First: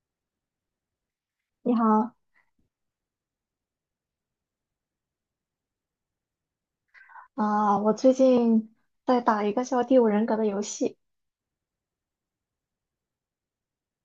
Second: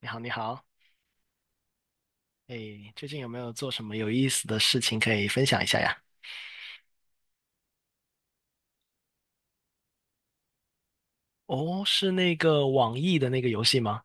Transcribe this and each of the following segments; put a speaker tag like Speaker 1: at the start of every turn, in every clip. Speaker 1: 你好，你好，
Speaker 2: 你好。
Speaker 1: 哎，最近有没有做什么有意思的事情可以分享一下呀？
Speaker 2: 我最近在打一个叫《第五人格》的游戏。
Speaker 1: 哦，是那个网易的那个游戏吗？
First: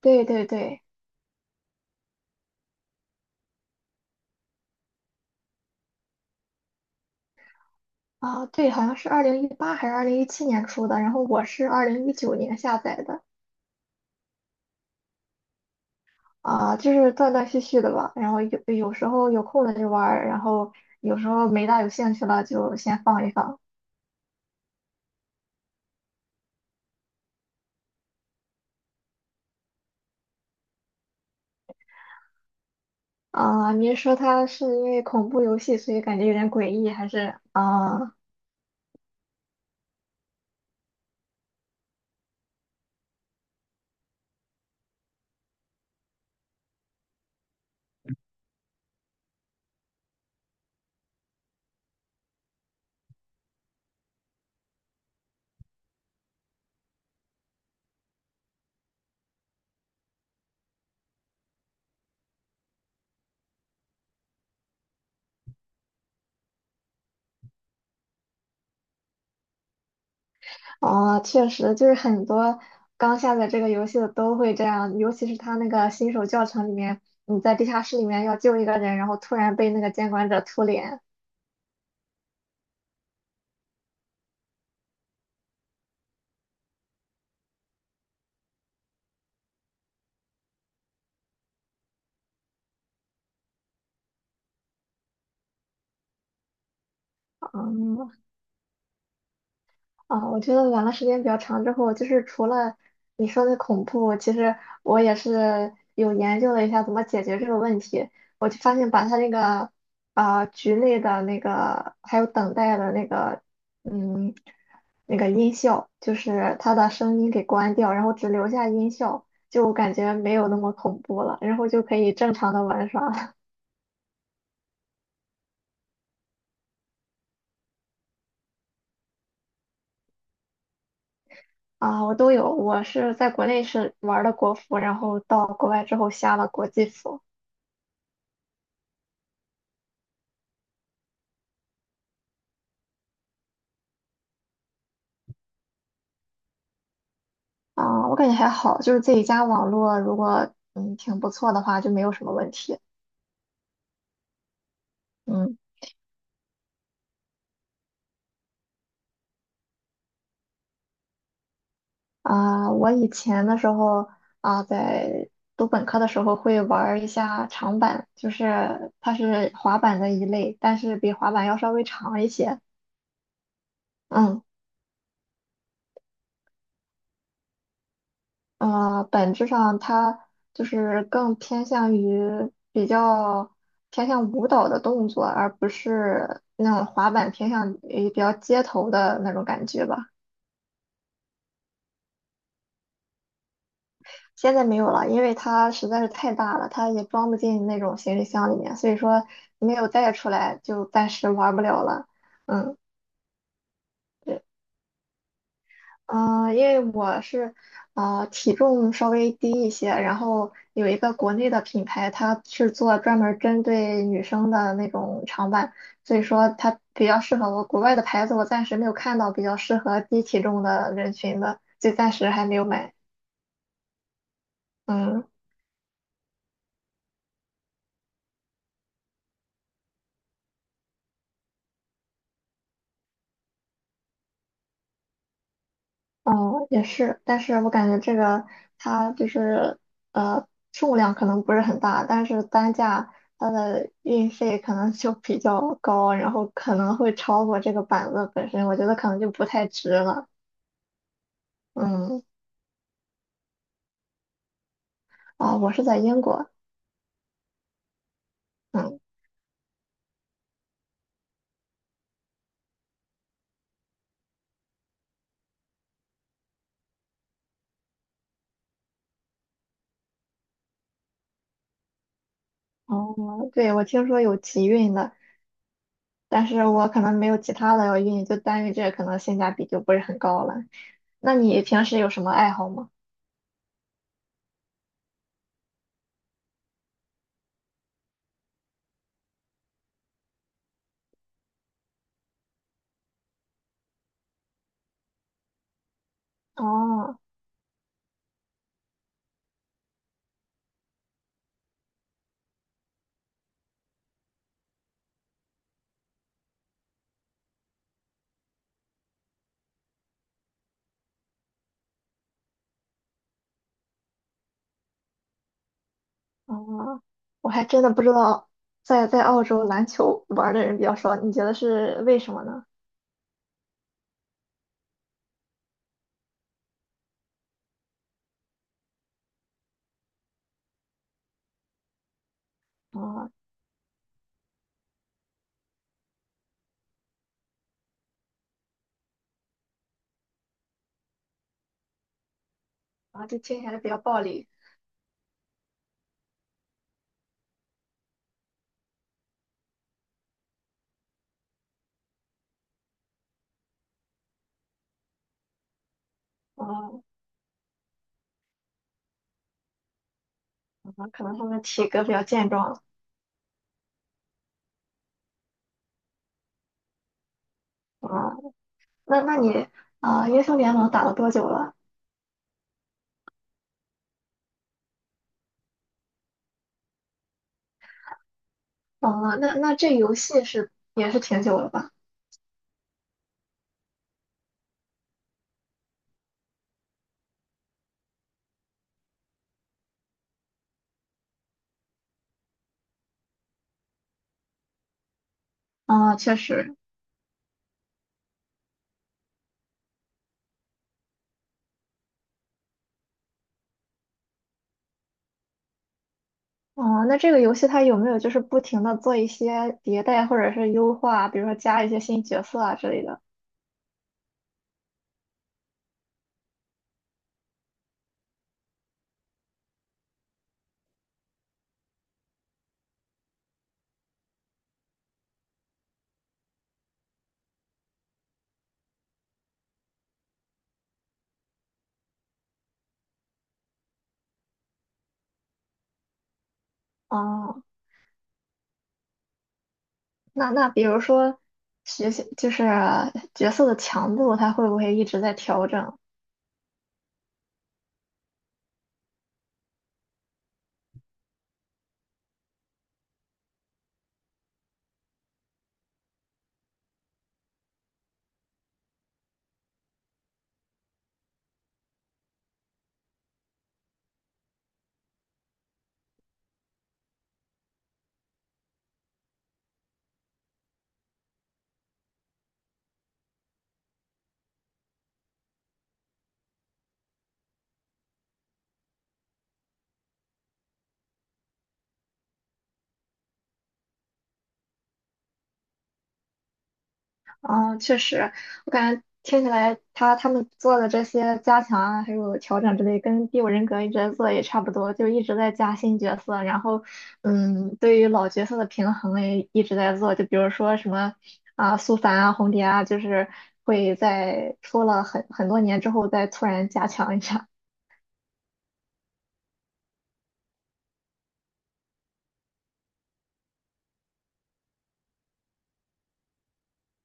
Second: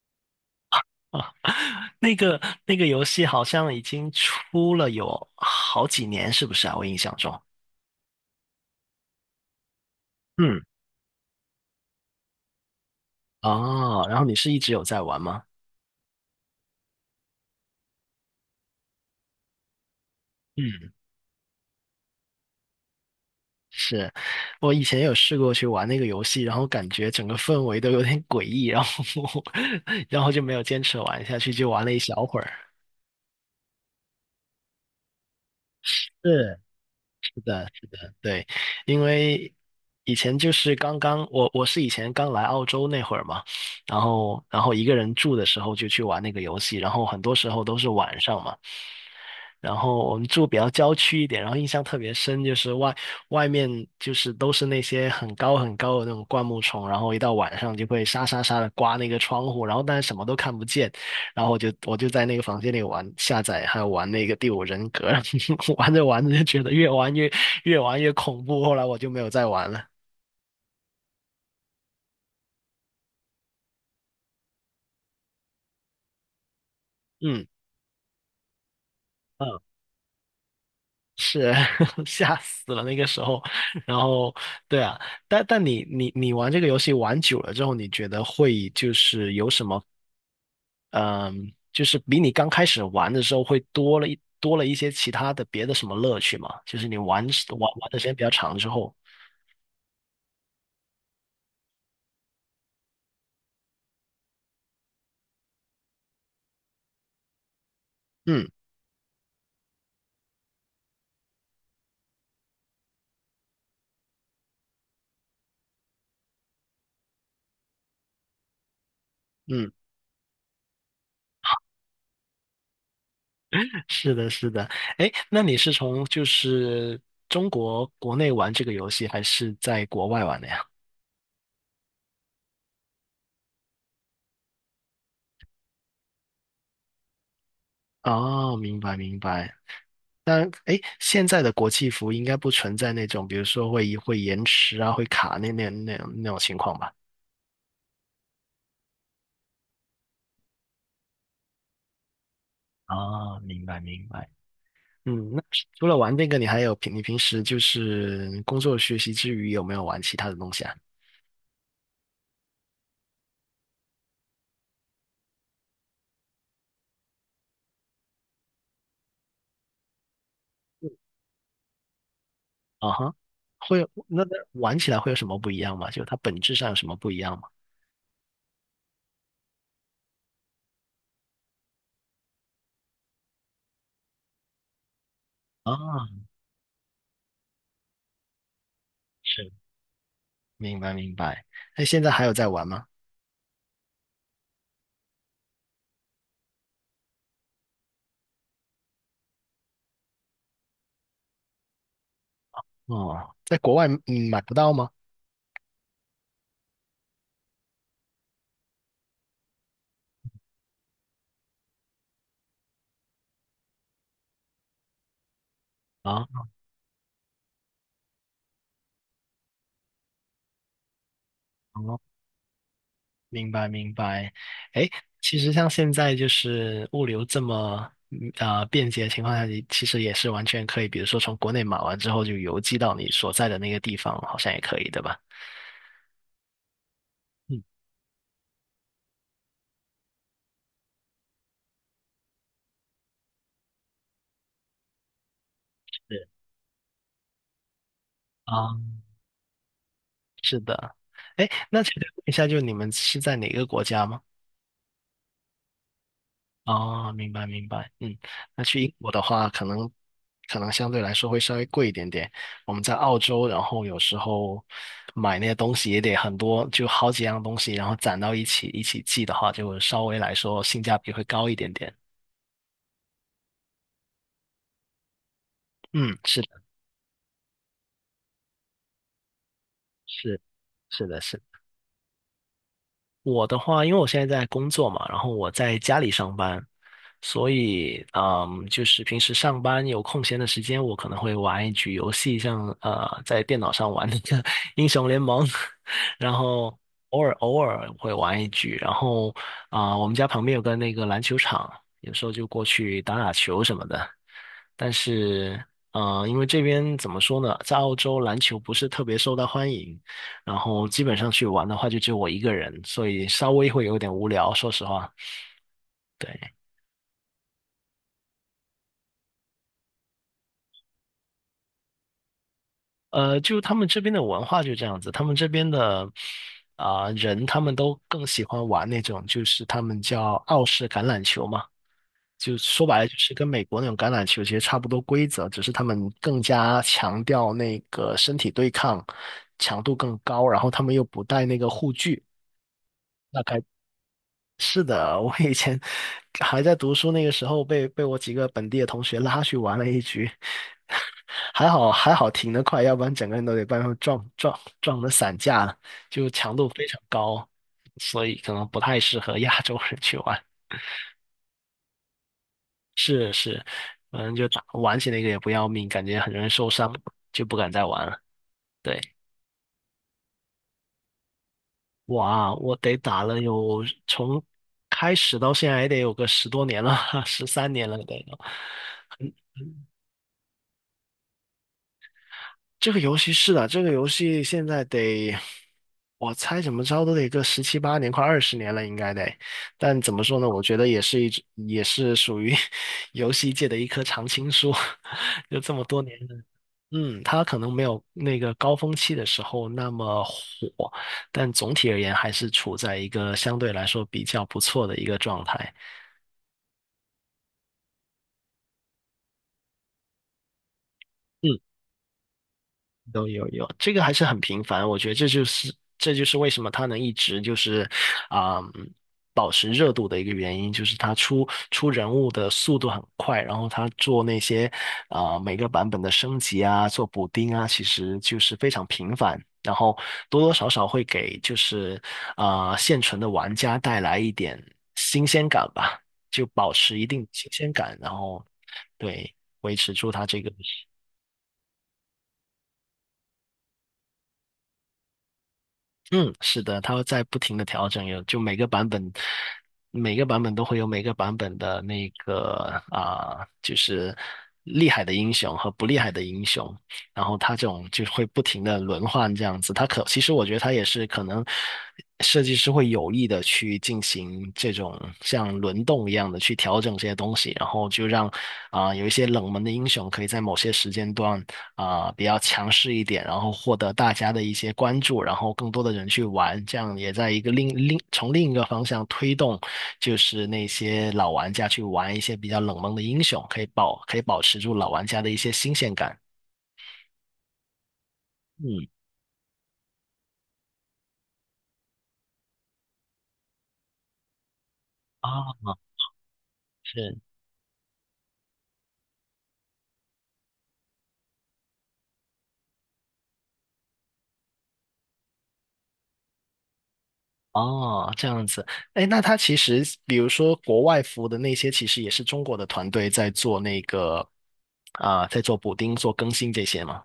Speaker 2: 对对对。
Speaker 1: 啊，那个游戏好像已经出了有好几年，是不是啊？我印象中，
Speaker 2: 对，好像是2018还是二零一七
Speaker 1: 嗯，
Speaker 2: 年出的，然后我是2019年下载的。
Speaker 1: 哦，然后你是一直有在玩吗？
Speaker 2: 就是断断续续的吧。然后有时候有空了就玩儿，然后
Speaker 1: 嗯，
Speaker 2: 有时候没大有兴趣了就先放一放。
Speaker 1: 是，我以前有试过去玩那个游戏，然后感觉整个氛围都有点诡异，然后 然后就没有坚持玩下去，就玩了一小会儿。
Speaker 2: 您说它是因为恐怖游戏，所以感觉有点
Speaker 1: 是，
Speaker 2: 诡异，还是
Speaker 1: 是的，
Speaker 2: 啊？
Speaker 1: 对，因为以前就是刚刚我是以前刚来澳洲那会儿嘛，然后一个人住的时候就去玩那个游戏，然后很多时候都是晚上嘛。然后我们住比较郊区一点，然后印象特别深，就是外面就是都是那些很高很高的那种灌木丛，然后一到晚上就会沙沙沙的刮那个窗户，然后但是什么都看不见，然后我就在那个房间里玩下载，还有玩那个《第五人格》，玩着玩着就觉得越玩越恐怖，后来我就没有再玩了。
Speaker 2: 哦，确实，就是很多刚下载这个游戏的都会这样，尤其是他那个新手教程里面，你
Speaker 1: 嗯
Speaker 2: 在地下室里面要救一个人，然后突然
Speaker 1: 嗯。
Speaker 2: 被那个监管者突脸。
Speaker 1: 是 吓死了那个时候，然后对啊，但你玩这个游戏玩久了之后，你觉得会就是有什么嗯，就是比你刚开始玩的时候会多了一些其他的别的什么乐趣吗？就是你玩玩玩的时
Speaker 2: 嗯。
Speaker 1: 间比较长之后，
Speaker 2: 我觉得玩了时间比较长之后，就是除了你说的恐怖，其实我也是有研究了一下怎么解决这个问题。
Speaker 1: 嗯
Speaker 2: 我就发现把它那个局内的那个还有等待的那个嗯那个音效，就是它的声音给关掉，然后只留下音效，
Speaker 1: 嗯，
Speaker 2: 就感觉没有那么恐怖了，然后就可以正常的玩耍了。
Speaker 1: 是的是的，哎，那你是从就是中国国内玩这个游戏，还是在国外玩的呀？
Speaker 2: 我都有，我是在国内是玩的国服，然后到国外之后下了国际服。
Speaker 1: 哦，明白明白，当然，哎，现在的国际服应该不存在那种，比如说会延迟啊，会卡那种情况吧？
Speaker 2: 我感觉还好，就是自己家网络如果挺不错的话，就没有什么问题。
Speaker 1: 啊，明白明白。嗯，那
Speaker 2: 嗯
Speaker 1: 除了玩这个，你还你平时就是工作学习之余有没有玩其他的东西啊？
Speaker 2: 我以前的时候，在读本科的时候会玩儿一下长板，就是它是滑板的一类，但是比滑板要稍微长一些。
Speaker 1: 啊哈，会有那那
Speaker 2: 嗯
Speaker 1: 玩起来会有什么不一样吗？就它本质上有什么不一样吗？
Speaker 2: 本质上它就是更偏向于比较偏向舞蹈的动作，而不
Speaker 1: 啊，
Speaker 2: 是那种滑板偏向于比较街头的那种
Speaker 1: 是，
Speaker 2: 感觉吧。
Speaker 1: 明白明白。那现在还有在玩吗？
Speaker 2: 现在没有了，因为它实在是太大了，它也装不进那种行李箱里面，所以说没有带出来，就暂时玩不了了。嗯，
Speaker 1: 哦，在国外买
Speaker 2: 对，
Speaker 1: 不到吗？
Speaker 2: 嗯、因为我是体重稍微低一些，然后有一个国内的品牌，它是做专门儿针对女生的那种长板，所以
Speaker 1: 啊。
Speaker 2: 说它比较适合我。国外的牌子我暂时没有看到比较适合低体重的人群的，就
Speaker 1: 哦。
Speaker 2: 暂时还没有买。
Speaker 1: 明白明白，哎，
Speaker 2: 嗯。
Speaker 1: 其实像现在就是物流这么便捷的情况下，你其实也是完全可以，比如说从国内买完之后就邮寄到你所在的那个地方，好像也可以，对吧？
Speaker 2: 哦，也是，但是
Speaker 1: 嗯，
Speaker 2: 我感觉这个它就是呃数量可能不是很大，但是单价它的运费可能就比较高，
Speaker 1: 是
Speaker 2: 然后可能会超过这个板子本身，
Speaker 1: 啊，
Speaker 2: 我觉得可能就不太值了。
Speaker 1: 是的。哎，那请问
Speaker 2: 嗯，
Speaker 1: 一下，就你们是在哪个国家吗？
Speaker 2: 我是在英国。
Speaker 1: 哦，明白明白，嗯，那去英
Speaker 2: 嗯。
Speaker 1: 国的话，可能相对来说会稍微贵一点点。我们在澳洲，然后有时候买那些东西也得很多，就好几样东西，然后攒到一起一起寄的话，就稍微来说性价比会高一点点。
Speaker 2: 哦，对，我听说有集运的，
Speaker 1: 嗯，是
Speaker 2: 但
Speaker 1: 的，
Speaker 2: 是我可能没有其他的要运，就单运这个可能性价比就不是很
Speaker 1: 是
Speaker 2: 高了。
Speaker 1: 是的，
Speaker 2: 那
Speaker 1: 是的。
Speaker 2: 你平时有什么爱好吗？
Speaker 1: 我的话，因为我现在在工作嘛，然后我在家里上班，所以就是平时上班有空闲的时间，我可能会玩一局游戏，像在电脑上玩那个 英雄联盟，然后
Speaker 2: 哦。
Speaker 1: 偶尔会玩一局，然后我们家旁边有个那个篮球场，有时候就过去打打球什么的。但是因为这边怎么说呢，在澳洲篮球不是特别受到欢迎，然后基本上去玩的话，就只有我一个人，所以稍微会有点无聊，说实话。对，
Speaker 2: 哦，我还真的不知道，在澳洲篮球玩儿的人比较少，你觉得是为什么呢？
Speaker 1: 就他们这边的文化就这样子，他们这边的人，他们都更喜欢玩那种，就是他们叫澳式橄榄球嘛，就说白了就
Speaker 2: 啊、
Speaker 1: 是跟美国那种橄榄球其实差不多规则，只是他们更加强调那个身体对抗，强度更高，然后他们又不带那个护具。
Speaker 2: 就
Speaker 1: 那该。
Speaker 2: 听起来比较暴力。
Speaker 1: 是的，我以前还在读书那个时候被我几个本地的同学拉去玩了一局，还好还好停得快，要不然整个人都得被他们撞得散架了，就强度非常
Speaker 2: 啊、
Speaker 1: 高，所以可能不太适合亚洲人去玩。
Speaker 2: 可能他们体格比较健壮。
Speaker 1: 是是，反正就打玩起那个也不要命，感觉很容易受伤，就不敢再玩了。
Speaker 2: 哦，
Speaker 1: 对，
Speaker 2: 那你英雄联盟打了多久了？
Speaker 1: 哇，我得打了有从开始到现在也得有个10多年了，13年了得有。
Speaker 2: 啊、那这游戏是也是挺久了吧？
Speaker 1: 这个游戏是的，这个游戏现在得，我猜怎么着都得个十七八年，快20年了，应该得。但怎么说呢？我觉得也是一直也是属于 游戏界的一棵常青树，就这么多年
Speaker 2: 确
Speaker 1: 了
Speaker 2: 实。
Speaker 1: 嗯，它可能没有那个高峰期的时候那么火，但总体而言还是处在一个相对来说比较不错的一个状态。
Speaker 2: 哦，那这个游戏它有没有就是不停的做一些迭代或者是优化，比如说
Speaker 1: 嗯。
Speaker 2: 加一些新角色啊之类的？
Speaker 1: 有有有，这个还是很频繁，我觉得这就是为什么它能一直就是嗯保持热度的一个原因，就是它出人物的速度很快，然后它做那些每个版本的升级啊，做补丁啊，其实就是非常频繁，然后多多少少会给就是现存的玩家带来一点新鲜感吧，就保持一定新
Speaker 2: 啊、
Speaker 1: 鲜感，然后对维持住它这个。
Speaker 2: 那比如说学习就是角色的强度，它会不会一直在调整？
Speaker 1: 嗯，是的，它会在不停的调整，有就每个版本，每个版本都会有每个版本的那个就是厉害的英雄和不厉害的英雄，然后它这种就会不停的轮换这样子。它可其实我觉得它也是可能设计师会有意的去进行这种像轮动一样的去调整这些东西，然后就让有一些冷门的英雄可以在某些时间段。比较强势一点，然后获得大家的一些关注，然后更多的人去玩，这样也在一个从另一个方向推动，就是那些老玩家去玩一些比较冷门的英雄，可以保持住老玩家的一些新鲜感。
Speaker 2: 确实，我
Speaker 1: 嗯，
Speaker 2: 感觉听起来他们做的这些加强啊，还有调整之类，跟《第五人格》一直在做也差不多，就一直在加
Speaker 1: 啊，
Speaker 2: 新角色，然后
Speaker 1: 是。
Speaker 2: 对于老角色的平衡也一直在做，就比如说什么啊，苏凡啊，红蝶啊，就是会在出了很多年之后再突然加强一下。
Speaker 1: 哦，这样子，哎，那他其实，比如说国外服的那些，其实也是中国的团队在做那个，在做补丁、做更新这些嘛。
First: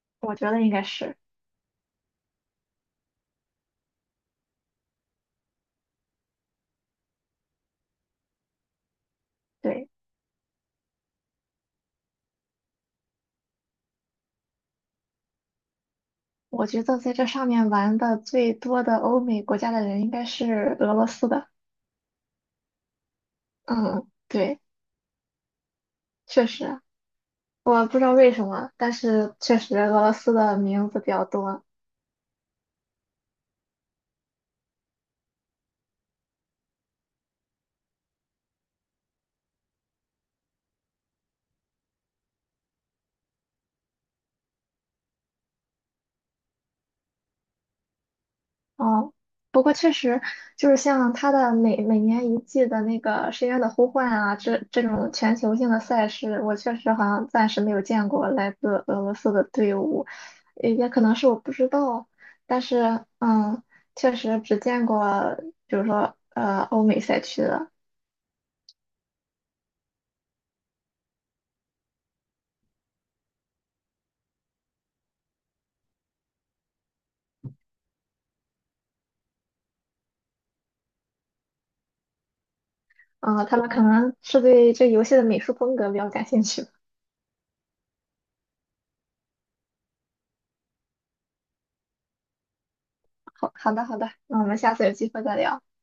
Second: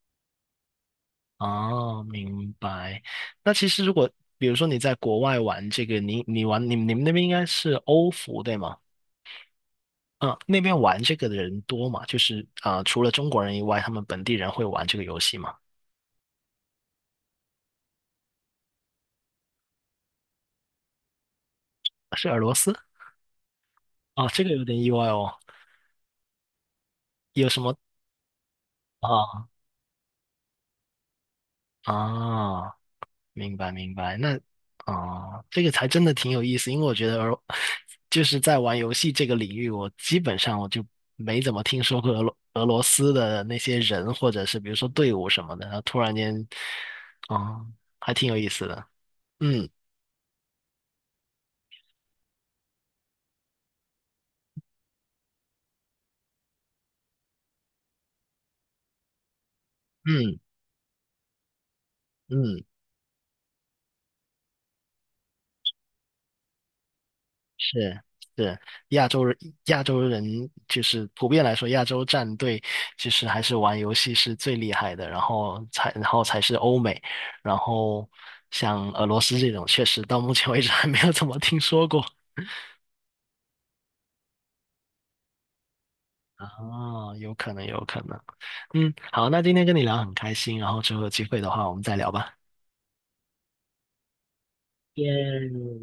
Speaker 2: 我觉得应该是
Speaker 1: 哦，明白。那其实如果比如说你在国外玩这个，你你玩你你们那边应该是欧服对吗？
Speaker 2: 对。
Speaker 1: 啊，那边玩这个的人多吗？就是啊，除了中国人以外，他们本地人会玩这个游戏吗？
Speaker 2: 我觉得在这上面玩的最多的欧美国家的人应该是俄罗斯的。
Speaker 1: 是俄罗斯？
Speaker 2: 嗯，
Speaker 1: 啊，这个
Speaker 2: 对，
Speaker 1: 有点意外哦。
Speaker 2: 确实，
Speaker 1: 有什么
Speaker 2: 我不知道为什么，但是
Speaker 1: 啊
Speaker 2: 确实俄罗斯的名字比较多。
Speaker 1: 啊？明白明白，那这个才真的挺有意思，因为我觉得就是在玩游戏这个领域，我基本上我就没怎么听说过俄罗斯的那些人，或者是比如说队伍什么的，然后突然间，啊、还挺有意思的，
Speaker 2: 哦，不
Speaker 1: 嗯
Speaker 2: 过确实就是像它的每年一季的那个《深渊的呼唤》啊，这种全球性的赛事，我确实好像暂时没有见过来自俄罗斯的队伍，
Speaker 1: 嗯
Speaker 2: 也可能是我不知道，但
Speaker 1: 嗯。
Speaker 2: 是确实只见过，比如说欧美赛区的。
Speaker 1: 是是，亚洲人亚洲人就是普遍来说，亚洲战队其实还是玩游戏是最厉害的，然后才是欧美，然后像俄罗斯这种，确实到目前为止还没有怎么听说过。
Speaker 2: 嗯，他们可能是对这游戏的美术风格比较感兴
Speaker 1: 啊，
Speaker 2: 趣吧。
Speaker 1: 有可能，有可能。嗯，好，那今天跟你聊很开心，然后之后有机会的话，我们再聊吧。
Speaker 2: 好，好的，好的，那我们下次有机会再聊。
Speaker 1: 耶